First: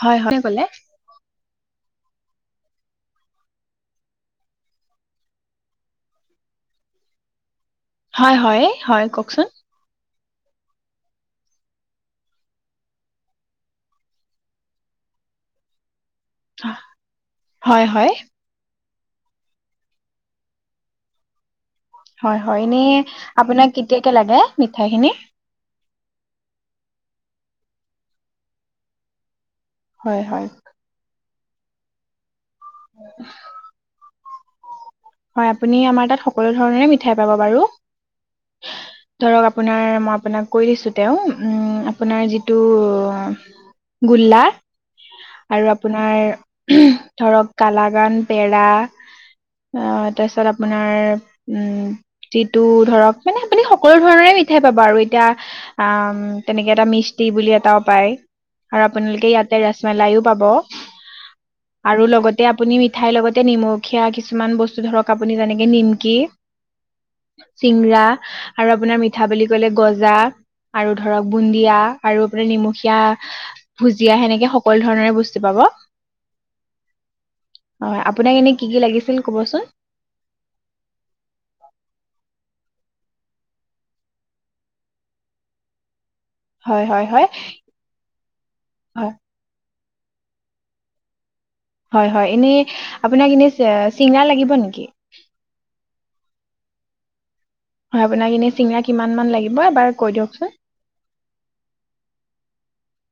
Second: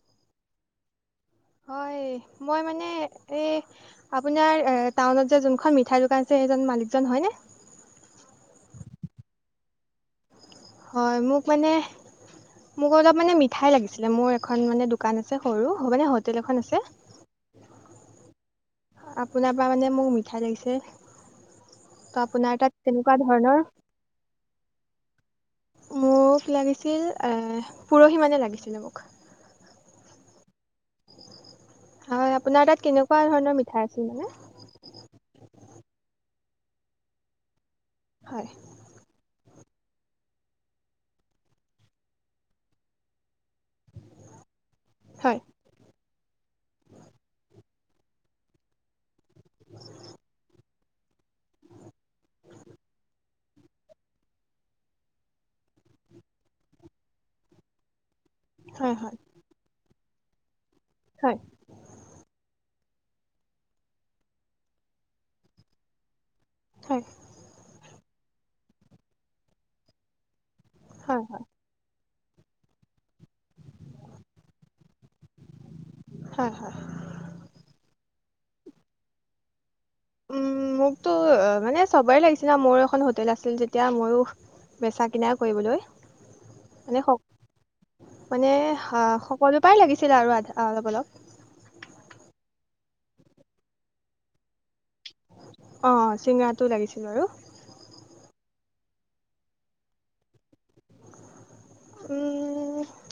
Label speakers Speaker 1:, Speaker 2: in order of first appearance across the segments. Speaker 1: হয় হয় কোনে ক'লে
Speaker 2: হয় মই মানে এই আপোনাৰ টাউনত যে যোনখন মিঠাই দোকান আছে সেইজন মান মালিকজন হয়নে
Speaker 1: হয় হয় হয় কওকচোন
Speaker 2: হয় মোক মানে মোক অলপ মানে মিঠাই লাগিছিলে মোৰ এখন মানে দোকান আছে সৰু হ' মানে হোটেল এখন আছে
Speaker 1: হয় হয়।
Speaker 2: আপোনাৰ পৰা মানে মোক মিঠাই লাগিছে।
Speaker 1: হয় হয় এনে আপোনাক কেতিয়াকে লাগে মিঠাইখিনি
Speaker 2: মোক লাগিছিল পৰহি মানে লাগিছিলে মোক
Speaker 1: হয় হয়।
Speaker 2: হয় আপোনাৰ তাত কেনেকুৱা ধৰণৰ মিঠাই আছিল মানে
Speaker 1: হয় আমাৰ তাত সকলো ধৰণৰে মিঠাই পাব বাৰু
Speaker 2: হয়
Speaker 1: আপোনাৰ মই আপোনাক কৈ দিছোঁ তেওঁ আপোনাৰ যিটো গোল্লা
Speaker 2: হয়
Speaker 1: আৰু আপোনাৰ ধৰক কালাগান পেৰা। [unintelligible] অ তাৰপিছত আপোনাৰ উম যিটো ধৰক মানে আপুনি সকলো ধৰণৰে মিঠাই পাবা আৰু এতিয়া আ তেনেকে এটা মিষ্টি বুলি এটাও পায়। আৰু
Speaker 2: হয় হয়
Speaker 1: আপোনালোকে ইয়াতে ৰাছমালাইও পাব।
Speaker 2: হয়
Speaker 1: আৰু লগতে আপুনি মিঠাইৰ লগতে নিমখীয়া কিছুমান বস্তু ধৰক আপুনি যেনেকে নিমকি
Speaker 2: হয় হয়
Speaker 1: চিংৰা আৰু আপোনাৰ মিঠা বুলি কলে গজা আৰু
Speaker 2: হয়
Speaker 1: ধৰক বুন্দিয়া আৰু আপোনাৰ নিমখীয়া ভুজিয়া সেনেকে সকলো ধৰণৰে বস্তু পাব।
Speaker 2: হ হ
Speaker 1: হয় আপোনাক এনে কি কি লাগিছিল কবচোন
Speaker 2: উম মোকতো মানে চবেই লাগিছিলে। মোৰ এখন হোটেল আছিল যেতিয়া মইও বেচা কিনা। কৰিবলৈ
Speaker 1: হয়
Speaker 2: মানে
Speaker 1: হয়
Speaker 2: স
Speaker 1: হয়
Speaker 2: মানে
Speaker 1: হয়
Speaker 2: আহ সকলো পাই লাগি ছিলে আৰু আধা অলপ অলপ
Speaker 1: হয় হয় এনেই আপোনাক এনে চিঙৰা লাগিব নেকি?
Speaker 2: অ চিঙৰাটো লাগিছিল বাৰু
Speaker 1: হয় আপোনাক এনে চিঙৰা কিমান মান লাগিব এবাৰ কই দিয়কচোন।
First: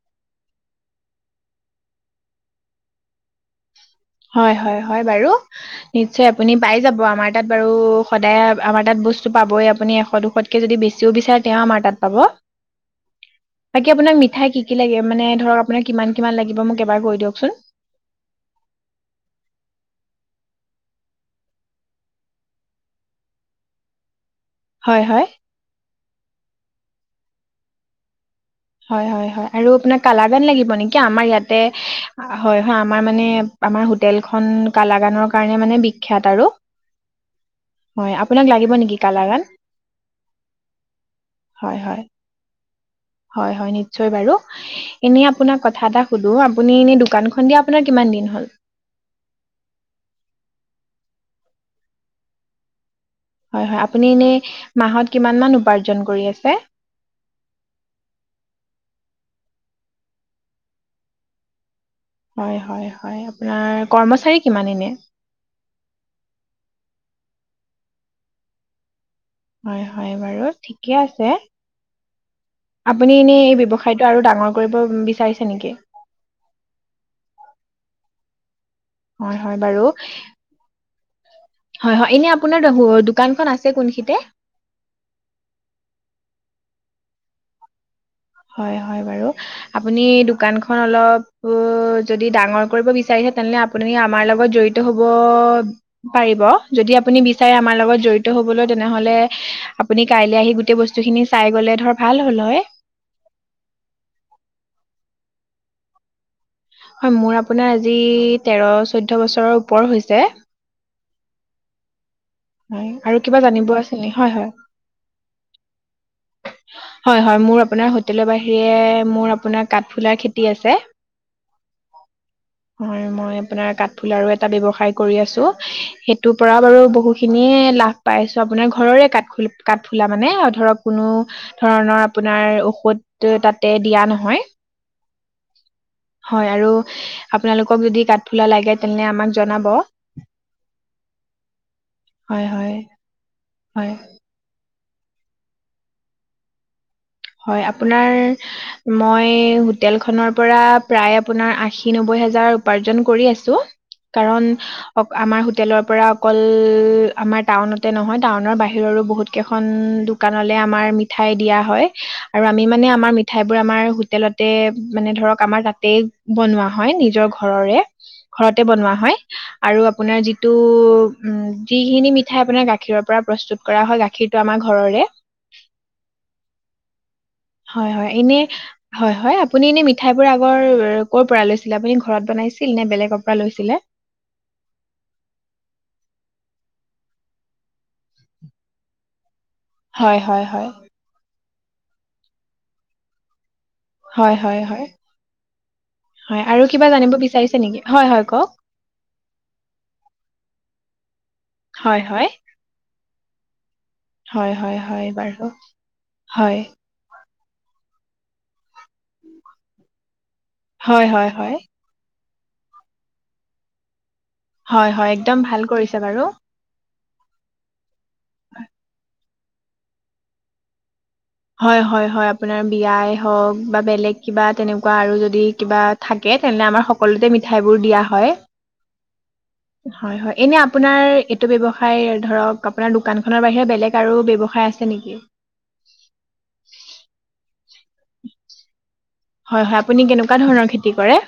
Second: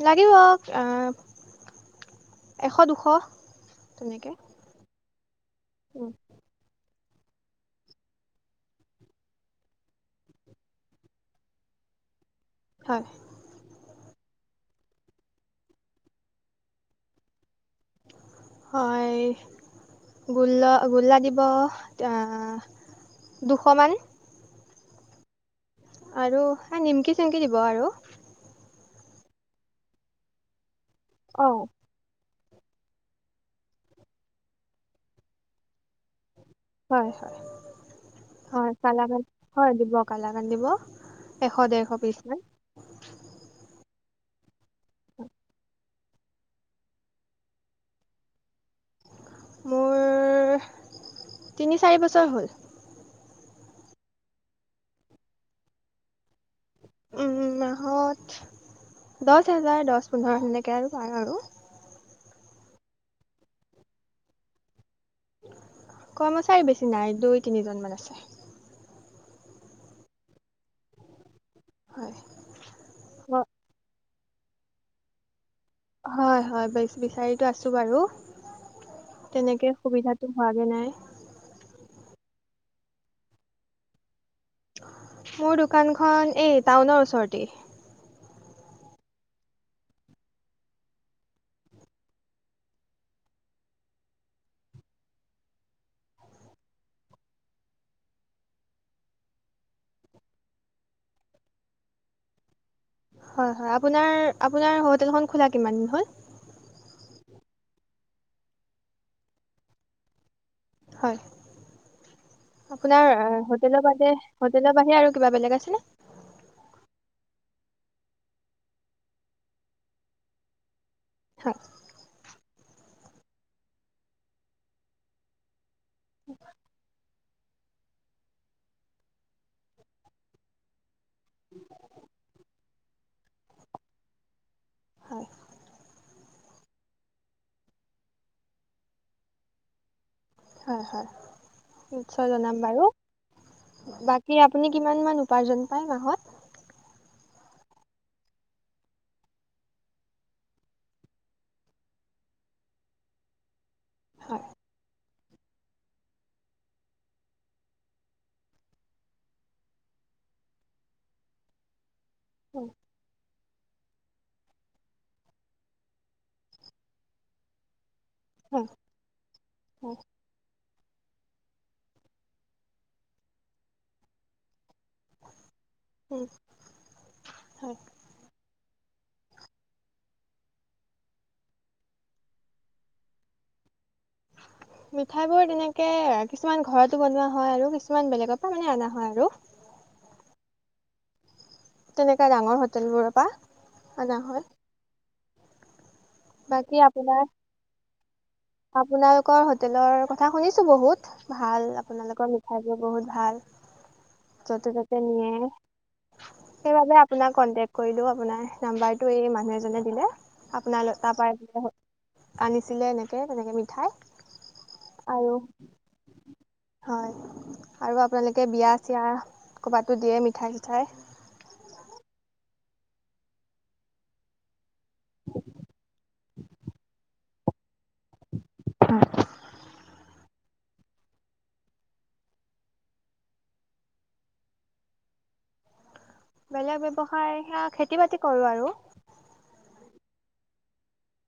Speaker 2: লাগিব এশ দুশ তেনেকে
Speaker 1: হয় হয় হয় বাৰু
Speaker 2: উম,
Speaker 1: নিশ্চয় আপুনি পাই যাব। আমাৰ তাত বাৰু সদায় আমাৰ তাত বস্তু পাবই। আপুনি এশ দুশতকে যদি বেছিও বিচাৰে তে আমাৰ তাত পাব।
Speaker 2: হয়,
Speaker 1: বাকী আপোনাৰ মি ঠাই কি কি লাগে মানে ধৰক আপোনাক কিমান কিমান লাগিব মোক এবাৰ গৈ দিয়কচোন।
Speaker 2: হয় গোল্লা গোল্লা দিব দুশমান
Speaker 1: হয় হয়
Speaker 2: আৰু হ নিমকি চিমকি দিব আৰু [unintelligible]
Speaker 1: হয় হয় হয় আপোনাৰ কালাৰ বেট লাগিব নেকি? আমাৰ ইয়াতে
Speaker 2: অ',
Speaker 1: হয় হয় আমাৰ মানে আমাৰ হোটেলখনন কালাগানৰ কাৰণে মানে বিখ্যাত আৰু।
Speaker 2: হয় হয়
Speaker 1: হয় আপোনাক লাগিব
Speaker 2: হয়
Speaker 1: নেকি
Speaker 2: কালাকান
Speaker 1: কালাগান
Speaker 2: হয় দিব কালাকান দিব এশ
Speaker 1: হয়
Speaker 2: দেৰশ
Speaker 1: হয়
Speaker 2: পিচ মান।
Speaker 1: হয় হয় নিশ্চয় বাৰু এনে আপোনাক কথা এটা সুধো আপুনি এনে দোকানখন দিয়া আপোনাৰ কিমান দিন হ'ল?
Speaker 2: মোৰ তিনি চাৰি বছৰ হ'ল।
Speaker 1: হয় হয় আপুনি এনে মাহত কিমান মান উপাৰ্জন কৰি আছে?
Speaker 2: উম মাহত দহ হাজাৰ দহ পোন্ধৰ এনেকে আৰু পাৰ আৰু [unintelligible]
Speaker 1: হয় হয় হয় আপোনাৰ কৰ্মচাৰী কিমান এনে?
Speaker 2: কৰ্মচাৰী বেছি নাই দুই তিনিজনমান আছে।
Speaker 1: হয় -হয় বাৰু, ঠিকে আছে,
Speaker 2: হয়
Speaker 1: আপুনি এনে
Speaker 2: অ-
Speaker 1: এই ব্যৱসায় আৰু ডাঙৰ কৰিব বিচাৰিছে নেকি?
Speaker 2: হয় -হয় বিচাৰিতো আছো বাৰু।
Speaker 1: হয় হয়
Speaker 2: তেনেকে
Speaker 1: বাৰু
Speaker 2: সুবিধাটো হোৱাগে নাই।
Speaker 1: হয়, হয়, এনে আপোনাৰ দোকানখন আছে কোনখিনিতে?
Speaker 2: মোৰ দোকানখন এই টাউনৰ ওচৰতে।
Speaker 1: হয় হয় বাৰু। আপুনি দোকানখন অলপ যদি ডাঙৰ কৰিব বিচাৰে তেনেহলে আপুনি আমাৰ লগত জড়িত হব পাৰিব। যদি আপুনি বিচাৰে আমাৰ লগত জড়িত হবলৈ তেনেহলে আপুনি কাইলৈ আহি গোটেই বস্তু খিনি চাই গলে ধৰ ভাল হল হয়।
Speaker 2: হয় হয়। আপোনাৰ -আপোনাৰ হোটেলখন খোলা কিমান হ'ল?
Speaker 1: হয় মোৰ আপোনাৰ আজি তেৰ চৈধ্যয় বছৰৰ ওপৰ হৈছে।
Speaker 2: হয়।
Speaker 1: হয়
Speaker 2: আপোনাৰ
Speaker 1: আৰু কিবা জানিব
Speaker 2: হোটেলৰ
Speaker 1: আছিল
Speaker 2: বাদে
Speaker 1: নেকি হয় হয়
Speaker 2: হোটেলৰ বাহিৰে আৰু কিবা বেলেগ আছে ন?
Speaker 1: হয় -হয় মোৰ আপোনাৰ হোটেলৰ বাহিৰে মোৰ আপোনাৰ কাঠফুলাৰ খেতি আছে।
Speaker 2: হয়।
Speaker 1: হয় মই আপোনাৰ কাঠফুলাৰো এটা ব্যৱসায় কৰি আছো সেইটোৰ পৰা বাৰু বহুখিনিয়ে। লাভ পাই আছো আপোনাৰ ঘৰৰে কাঠফুল -কাঠফুলা মানে ধৰক। কোনো ধৰণৰ আপোনাৰ ঔষধ তাতে দিয়া নহয়।
Speaker 2: হয়
Speaker 1: হয় আৰু আপোনালোকক যদি কাঠফুলা লাগে তেনে আমাক জনাব।
Speaker 2: হয় নিশ্চয়
Speaker 1: হয়
Speaker 2: জনাম
Speaker 1: হয়
Speaker 2: বাৰু
Speaker 1: হয়
Speaker 2: বাকী আপুনি। কিমানমান উপাৰ্জন পায় মাহত।
Speaker 1: হয় আপোনাৰ মই হোটেল খনৰ পৰা প্ৰায় আপোনাৰ আশী নব্বৈ উপাৰ্জন কৰি আছোঁ।
Speaker 2: হয়
Speaker 1: কাৰণ অ আমাৰ হোটেলৰ পৰা অকল আমাৰ টাউনতে নহয় টাউনৰ বাহিৰৰ বহুত কেইখন দোকানলে আমাৰ মিঠাই দিয়া হয় আৰু আমি
Speaker 2: হয়
Speaker 1: মানে আমাৰ মিঠাই বোৰ আমাৰ হোটেলতে মানে ধৰক আমাৰ তাতে বনোৱা হয় নিজৰ ঘৰৰে। ঘৰতে বনোৱা হয় আৰু
Speaker 2: হয়
Speaker 1: আপোনাৰ যিটো উম যিখিনি মিঠাই আপোনাৰ গাখীৰৰ পৰা প্ৰস্তুত কৰা হয় গাখীৰটো আমাৰ ঘৰৰে।
Speaker 2: উম।
Speaker 1: হয়, হয় এনেই। হয় -হয় আপুনি এনে মিঠাই বোৰ আগৰ কৰ'ৰ পৰা লৈছিলে আপুনি ঘৰত বনাইছিল লৈছিলে। [unintelligible]
Speaker 2: মিঠাই বোৰ তেনেকে কিছুমান ঘৰতো বনোৱা হয় আৰু কিছুমান বেলেগৰ পৰা মানে অনা হয় আৰু।
Speaker 1: হয় হয় হয়।
Speaker 2: তেনেকা ডাঙৰ হোটেল বোৰৰ পৰা
Speaker 1: হয় হয় হয়। হয় আৰু
Speaker 2: বাকী
Speaker 1: কিবা জানিব
Speaker 2: আপোনাৰ
Speaker 1: বিচাৰিছে নেকি হয় হয় কওক
Speaker 2: আপোনালোকৰ হোটেলৰ কথা শুনিছো বহুত ভাল
Speaker 1: হয় হয়
Speaker 2: আপোনালোকৰ মিঠাইবোৰ বহুত ভাল।
Speaker 1: হয়
Speaker 2: য'তে
Speaker 1: হয়
Speaker 2: ত'তে
Speaker 1: হয়
Speaker 2: নিয়ে
Speaker 1: বাৰু হয়
Speaker 2: সেইবাবে আপোনাক কণ্টেক্ট কৰিলোঁ আপোনাক। নম্বৰ টো এই মানুহ এজনে দিলে। আপোনাৰ
Speaker 1: হয়
Speaker 2: তাৰপৰা
Speaker 1: হয় হয়।
Speaker 2: আনিছিলে এনেকে তেনেকে মিঠাই।
Speaker 1: হয় হয়
Speaker 2: আৰু
Speaker 1: একদম ভাল কৰিছে বাৰু।
Speaker 2: হয় আৰু আপোনালোকে বিয়া চিয়া ক'ৰবাতো দিয়ে মিঠাই চিঠাই।
Speaker 1: হয় হয় হয় আপোনাৰ বিয়াই হওক বা বেলেগ কিবা তেনেক কোৱা আৰু যদি কিবা থাকে তেনেহলে আমাৰ সকলোতে মিঠাইবোৰ দিয়া হয়, হয় হয়। এনে আপোনাৰ এইটো ব্যৱসায় ধৰক আপোনাৰ দোকানখনৰ বাহিৰে বেলেগ আৰু ব্যৱসায় আছে নেকি? [unintelligible]
Speaker 2: বেলেগ ব্যৱসায় সেয়া খেতি বাতি কৰোঁ‌ আৰু।
Speaker 1: হয় হয়। আপুনি কেনেকুৱা ধৰণৰ খেতি কৰে।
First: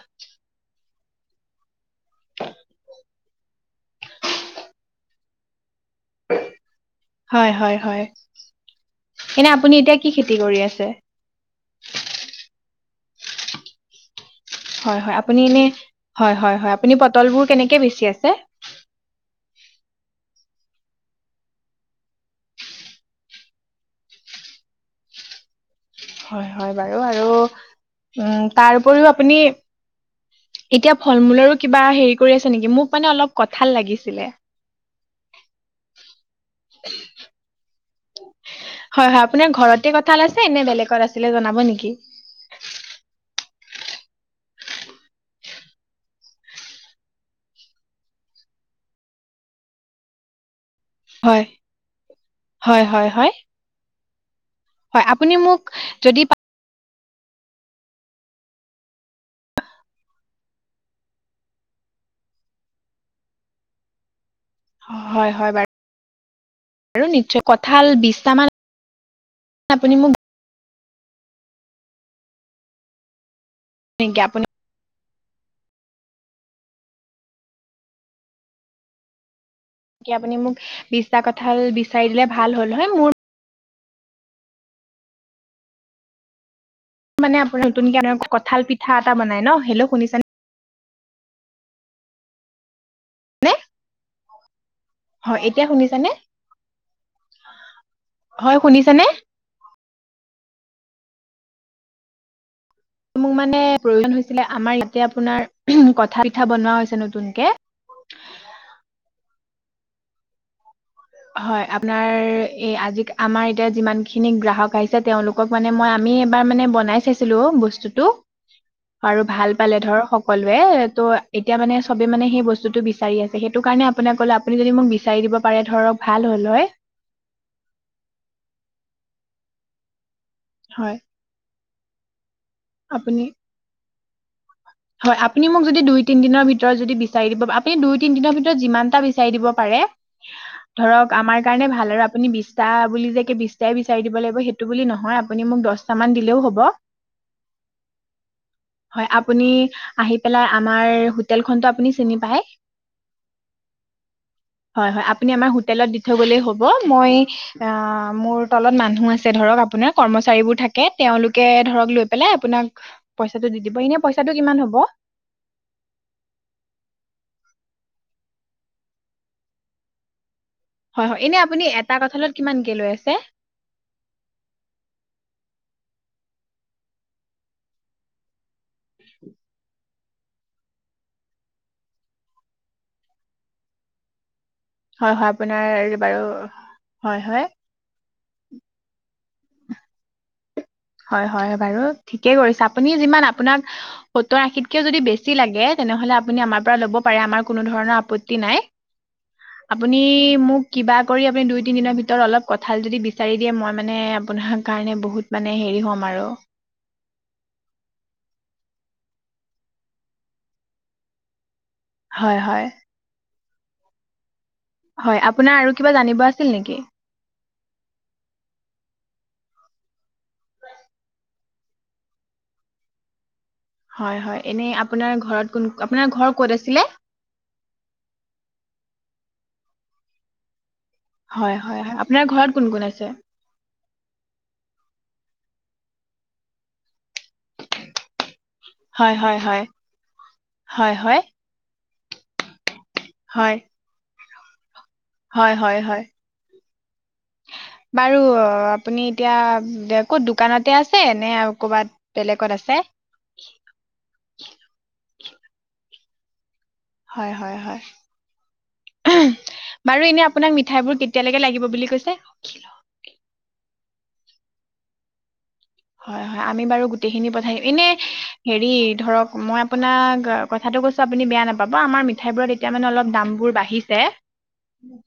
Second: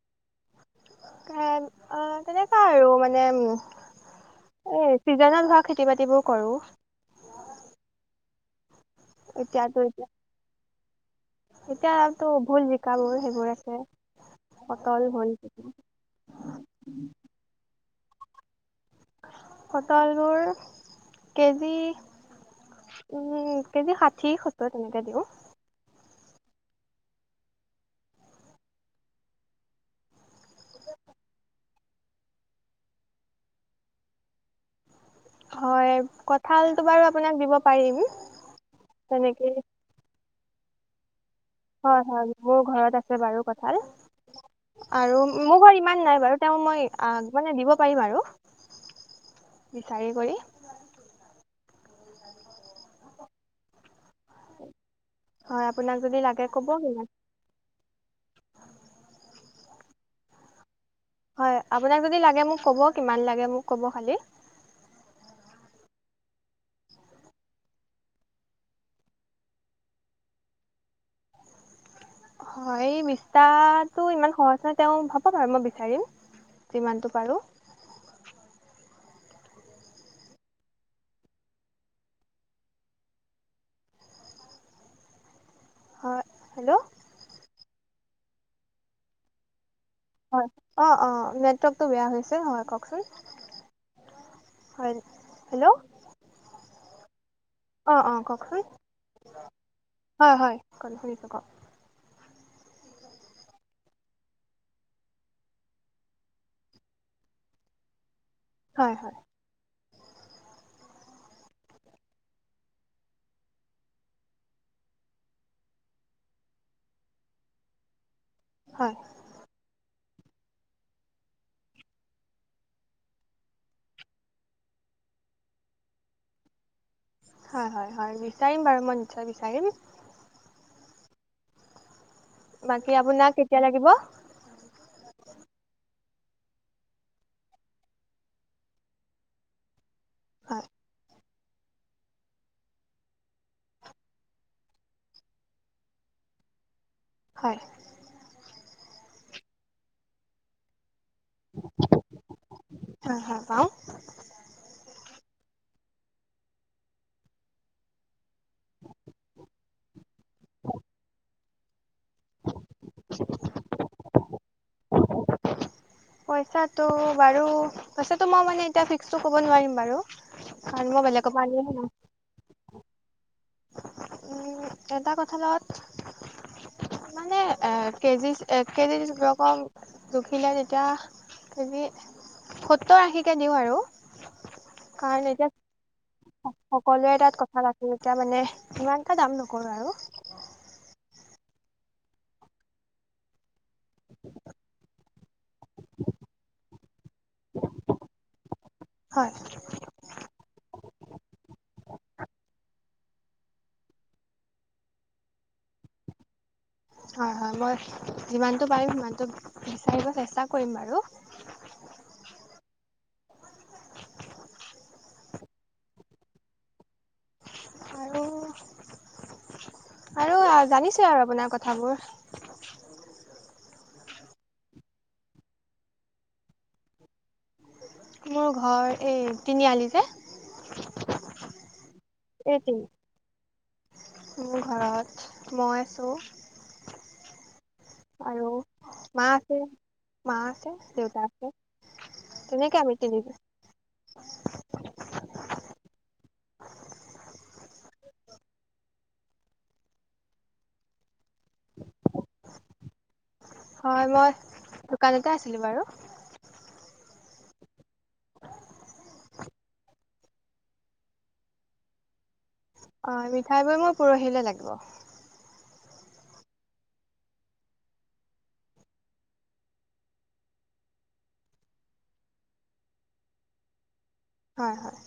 Speaker 2: এ অ' তেনেকুৱা আৰু মানে উ এ চিজনত হোৱা খেতি বাতিবোৰ কৰো [inaudible]
Speaker 1: হয় হয় হয়। এনে আপুনি
Speaker 2: এতিয়াতো
Speaker 1: এতিয়া কি খেতি কৰি আছে?
Speaker 2: এতিয়া আৰুতো ভুল জিকাবোৰ সেইবোৰ আছে।
Speaker 1: হয়
Speaker 2: পটল
Speaker 1: হয়।
Speaker 2: ভোল
Speaker 1: আপুনি এনে হয় হয় হয় আপুনি পটলবোৰ কেনেকে বে আছে।
Speaker 2: পটল বোৰ কেজি। উম কেজি ষাঠি সত্তৰ তেনেকে দিওঁ।
Speaker 1: হয় হয় বাৰু আৰু উম তাৰ উপৰিও আপুনি। এতিয়া ফল মূলৰো কিবা হেৰি কৰি আছে নেকি? মোক মানে অলপ কঠাল লাগিছিলে।
Speaker 2: হয় কঁঠালটো বাৰু আপোনাক দিব পাৰিম তেনেকে।
Speaker 1: এনে বেলেগত আছিলে জনাব নেকি?
Speaker 2: হয় হয় মোৰ ঘৰত আছে বাৰু কঁঠাল আৰু মোৰ ঘৰত ইমান নাই বাৰু। তেওঁ মই মানে দিব পাৰিম আৰু বিচাৰি কৰি
Speaker 1: হয়, হয় হয় হয় হয় আপুনি মোক
Speaker 2: হয় আপোনাক
Speaker 1: যদি
Speaker 2: লাগে ক'ব কিমান হয় আপোনাক যদি লাগে মোক ক'ব। কিমান লাগে মোক ক'ব খালী?
Speaker 1: হয় হয় বাৰু আৰু নিশ্চয় কঁঠাল বিশটামান আপুনি মোক
Speaker 2: হয় এই বিশটাতো
Speaker 1: নেকি
Speaker 2: ইমান
Speaker 1: আপুনি
Speaker 2: সহজে তেওঁ হয় মই বিচাৰিম যিমানটো পাৰোঁ।
Speaker 1: আপুনি মোক বিশটা কথাল বিচাৰি দিলে ভাল হ'ল হয় মোৰ।
Speaker 2: হয় হেল্ল'।
Speaker 1: মানে আপোনাৰ নতুন কঁঠাল পিঠা এটা বনাই নহ হেল্ল অ' শুনিছানে?
Speaker 2: অ' অ' নেটৱৰ্কটো বেয়া হৈছে হয় কওঁকচোন
Speaker 1: কোনে হয় এতিয়া শুনিছানে।
Speaker 2: অ' অ'
Speaker 1: হয়
Speaker 2: কওকচোন
Speaker 1: শুনিছানে?
Speaker 2: হয় হয় কওক শুনিছোঁ কওক
Speaker 1: মোক মানে প্ৰয়োজন হৈছিলে। আমাৰ ইয়াতে আপোনাৰ কথা পিঠা বনোৱা হৈছে নতুনকে। [unintelligible]
Speaker 2: হয় হয়।
Speaker 1: হয় আপোনাৰ এ আজি আমাৰ এতিয়া যিমান খিনি গ্ৰাহক আহিছে। তেওঁলোকক মানে মই আমি আমি এবাৰ মানে বনাই চাইছিলো বস্তুটো
Speaker 2: হয়
Speaker 1: আৰু ভাল পালে ধৰক সকলোৱে তহ' এতিয়া মানে চবে মানে সেই বস্তুটো বিচাৰি আছে। সেইটো কাৰণে আপোনাক কলে আপুনি যদি মোক বিচাৰি দিয়ে। দিব পাৰে ধৰক ভাল হ'ল হয়।
Speaker 2: হয় হয় হয় বিচাৰিম বাৰু মই নিশ্চয় বিচাৰিম।
Speaker 1: হয়।
Speaker 2: বাকী
Speaker 1: আপুনি
Speaker 2: আপোনাক কেতিয়া লাগিব।
Speaker 1: হয় আপুনি মোক যদি দুই তিনিদিনৰ ভিতৰত যদি বিচাৰি দিব আপুনি দুই তিনি দিনৰ ভিতৰত যিমানটা বিচাৰি দিব পাৰে।
Speaker 2: হয়
Speaker 1: ধৰক আমাৰ সেই কাৰণে ভাল আৰু আপুনি বিশটা বুলি যে বিশটাই বিচাৰি দিব লাগিব সেইটো বুলি নহয়। আপুনি মোক দহটামান দিলেও হ'ব।
Speaker 2: হয়।
Speaker 1: হয়। আপুনি আহি পেলাই আমাৰ হোটেল খনটো আপুনি চিনি পায়,
Speaker 2: হয় হয় পাওঁ
Speaker 1: হয় হয় আপুনি আমাৰ হোটেলত থৈ গলে হ'ব। মই অহ মোৰ তলত মানুহ আছে ধৰক আপোনাৰ কৰ্মচাৰীবোৰ থাকে তেওঁলোকে ধৰক লৈ পেলাই আপোনাক পইচাটো দি দিব এনে পইচাটো কিমান হ'ব।
Speaker 2: পইচাটো বাৰু পইচাটো মই মানে এতিয়া ফিক্সটো ক'ব নোৱাৰিম বাৰু। কাৰণ মই
Speaker 1: হয় হয়
Speaker 2: বেলেগৰ
Speaker 1: এনে
Speaker 2: পৰা আনি
Speaker 1: আপুনি
Speaker 2: আছোঁ ন।
Speaker 1: এটা কঁঠালত কিমানকে লৈ আছে
Speaker 2: এটা কঠাঁলত মানে এহ কেজি এক কেজি ৰকম জুখিলে তেতিয়া কেজি সত্তৰ আশীকে দিওঁ আৰু
Speaker 1: হয় হয় আপোনাৰ বাৰু
Speaker 2: সকলোৱে
Speaker 1: হয়
Speaker 2: তাত
Speaker 1: হয়
Speaker 2: কথা পাতি এতিয়া মানে ইমানটা দাম নকৰো আৰু
Speaker 1: হয় হয় বাৰু ঠিকে কৰিছে আপুনি যিমান আপোনাক সত্তৰ আশীতকে যদি বেছি বেছি লাগে তেনেহলে আপুনি আমাৰ পৰা লব পাৰে আমাৰ কোনো ধৰণৰ আপত্তি নাই।
Speaker 2: হয়
Speaker 1: আপুনি মোক কিবা কৰি আপুনি দুই তিনি দিনৰ ভিতৰত অলপ কঠাল যদি বিচাৰি দিয়ে মই মানে আপোনাৰ কাৰণে বহুত মানে এহ হেৰি হ'ম আৰু
Speaker 2: হয় হয় মই যিমানটো পাৰিম সিমানটো বিচাৰিব চেষ্টা কৰিম বাৰু
Speaker 1: হয় হয়। হয় আপোনাৰ আৰু কিবা জানিব আছিল নেকি
Speaker 2: আৰু আৰু জানিছো আৰু আপোনাৰ কথাবোৰ
Speaker 1: হয় হয় এনে আপোনাৰ ঘৰত কোন আপোনাৰ ঘৰ কত আছিলে
Speaker 2: মোৰ ঘৰ এই তিনিআলি যে
Speaker 1: হয় হয় হয় আপোনাৰ ঘৰত
Speaker 2: এই
Speaker 1: কোন
Speaker 2: তিনি
Speaker 1: কোন আছে
Speaker 2: মোৰ ঘৰত মই আছো আৰু
Speaker 1: হয়
Speaker 2: মা
Speaker 1: হয়
Speaker 2: আছে
Speaker 1: হয়
Speaker 2: মা আছে
Speaker 1: হয়
Speaker 2: দেউতা
Speaker 1: হয়
Speaker 2: আছে ধুনীয়াকে আমি তিনি
Speaker 1: হয় হয় হয় হয় বাৰু আপুনি এতিয়া ক'ত দোকানতে আছে নে আৰু কৰ'বাত বেলেগত আছে
Speaker 2: ঘৰতে আছিলো বাৰু
Speaker 1: হয় হয় হয় ওমহ বাৰু এনে আপোনাক মিঠাই বোৰ কেতিয়ালৈকে লাগিব বুলি কৈছে অল
Speaker 2: অ মিঠাই বোৰ মোৰ পৰহিলে লাগিব
Speaker 1: হয় হয় আমি বাৰু গোটেইখিনি পঠাই দিম এনে হেৰি ধৰক মই আপোনাক কথা এটা কৈছো আপুনি বেয়া নাপাব আমাৰ মিঠাইবোৰত এতিয়া মানে অলপ দামবোৰ বাঢ়িছে
Speaker 2: হয় হয়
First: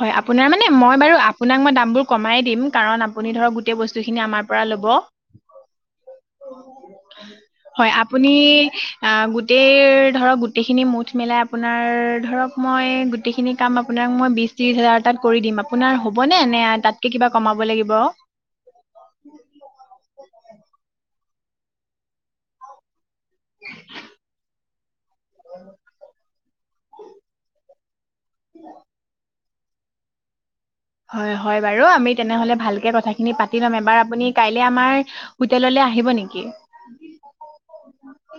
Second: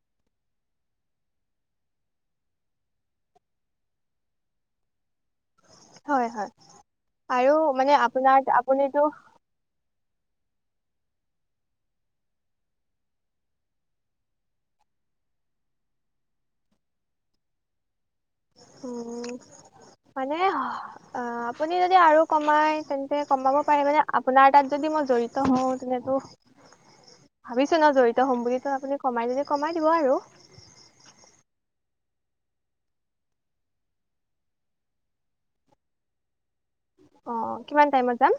Speaker 1: হয় আপোনাৰ মানে মই বাৰু আপোনাক মই দামবোৰ কমাই দিম কাৰণ আপুনি ধৰক গোটেই বস্তু বস্তুখিনি আমাৰ পৰা ল'ব
Speaker 2: হয় হয় আৰু মানে
Speaker 1: হয় আপুনি
Speaker 2: আপোনাৰ আপুনিতো
Speaker 1: অ গোটেই ধৰক গোটেইখিনি মুঠ মেলাই আপোনাৰ ধৰক মই গোটেইখিনি কাম আপোনাক মই বিছ ত্ৰিছ হাজাৰ তাত কৰি দিম আপোনাৰ হ'বনে নে তাতকে কিবা কমাব লাগিব অ
Speaker 2: উ মানে অ আপুনি যদি আৰু কমাই তেন্ত ন্তে কমাব পাৰে মানে আপোনাৰ তাত যদি মই জড়িত হওঁ তেনেতো ভাবি ছো ন জড়িত হ'ম বুলি ত আপুনি কমাই দি কমাই দিব আৰু
Speaker 1: হয় হয় বাৰু আমি তেনেহলে কথাখিনি পাতি লম কাইলে আমাৰ হোটেললে আহিব নেকি?
Speaker 2: অ কিমান টাইমত যাম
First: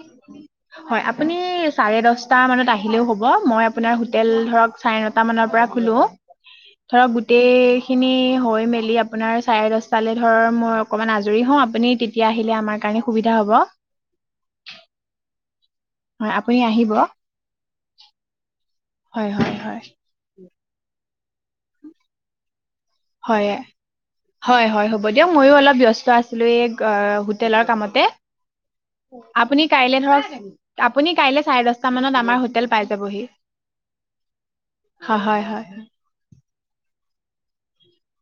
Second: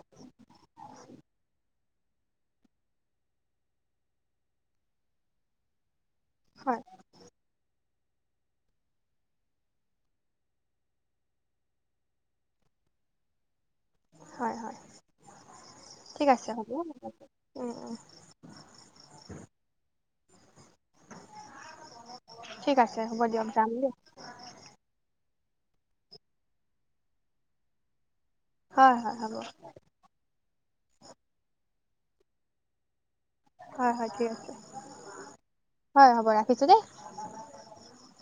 Speaker 1: হয় আপুনি চাৰে দহটা মানত আহিলেও হ'ব মই আপোনাৰ হোটেল ধৰক চাৰে নটা মানৰ পৰা খোলো
Speaker 2: হয়
Speaker 1: ধৰক গো টেই খিনি হৈ মেলি আপোনাৰ চাৰে দছটালৈ ধৰ মই অকণমান আজৰি হওঁ আপুনি তেতিয়া আহিলে আমাৰ কাৰণে সুবিধা হ'ব
Speaker 2: হয় হয় ঠিক
Speaker 1: হয়
Speaker 2: আছে
Speaker 1: আপুনি
Speaker 2: হ'ব
Speaker 1: আহিব হয় হয় হয়
Speaker 2: ঠিক আছে হ'ব
Speaker 1: হয়
Speaker 2: দিয়ক যাম দেই
Speaker 1: হয় হয় হ'ব দিয়ক ময়ো অলপ ব্যস্ত আছিলো এই হোটেলৰ কামতে
Speaker 2: হয় হয় হ'ব
Speaker 1: আপুনি কাইলে ধৰক আপুনি কাইলে চাৰে দশটা মানত আমাৰ হোটেল পাই যাবহি
Speaker 2: হয় হয় ঠিক আছে
Speaker 1: হয় হয়
Speaker 2: হয় হ'ব ৰাখিছো দেই ভ [unintelligible]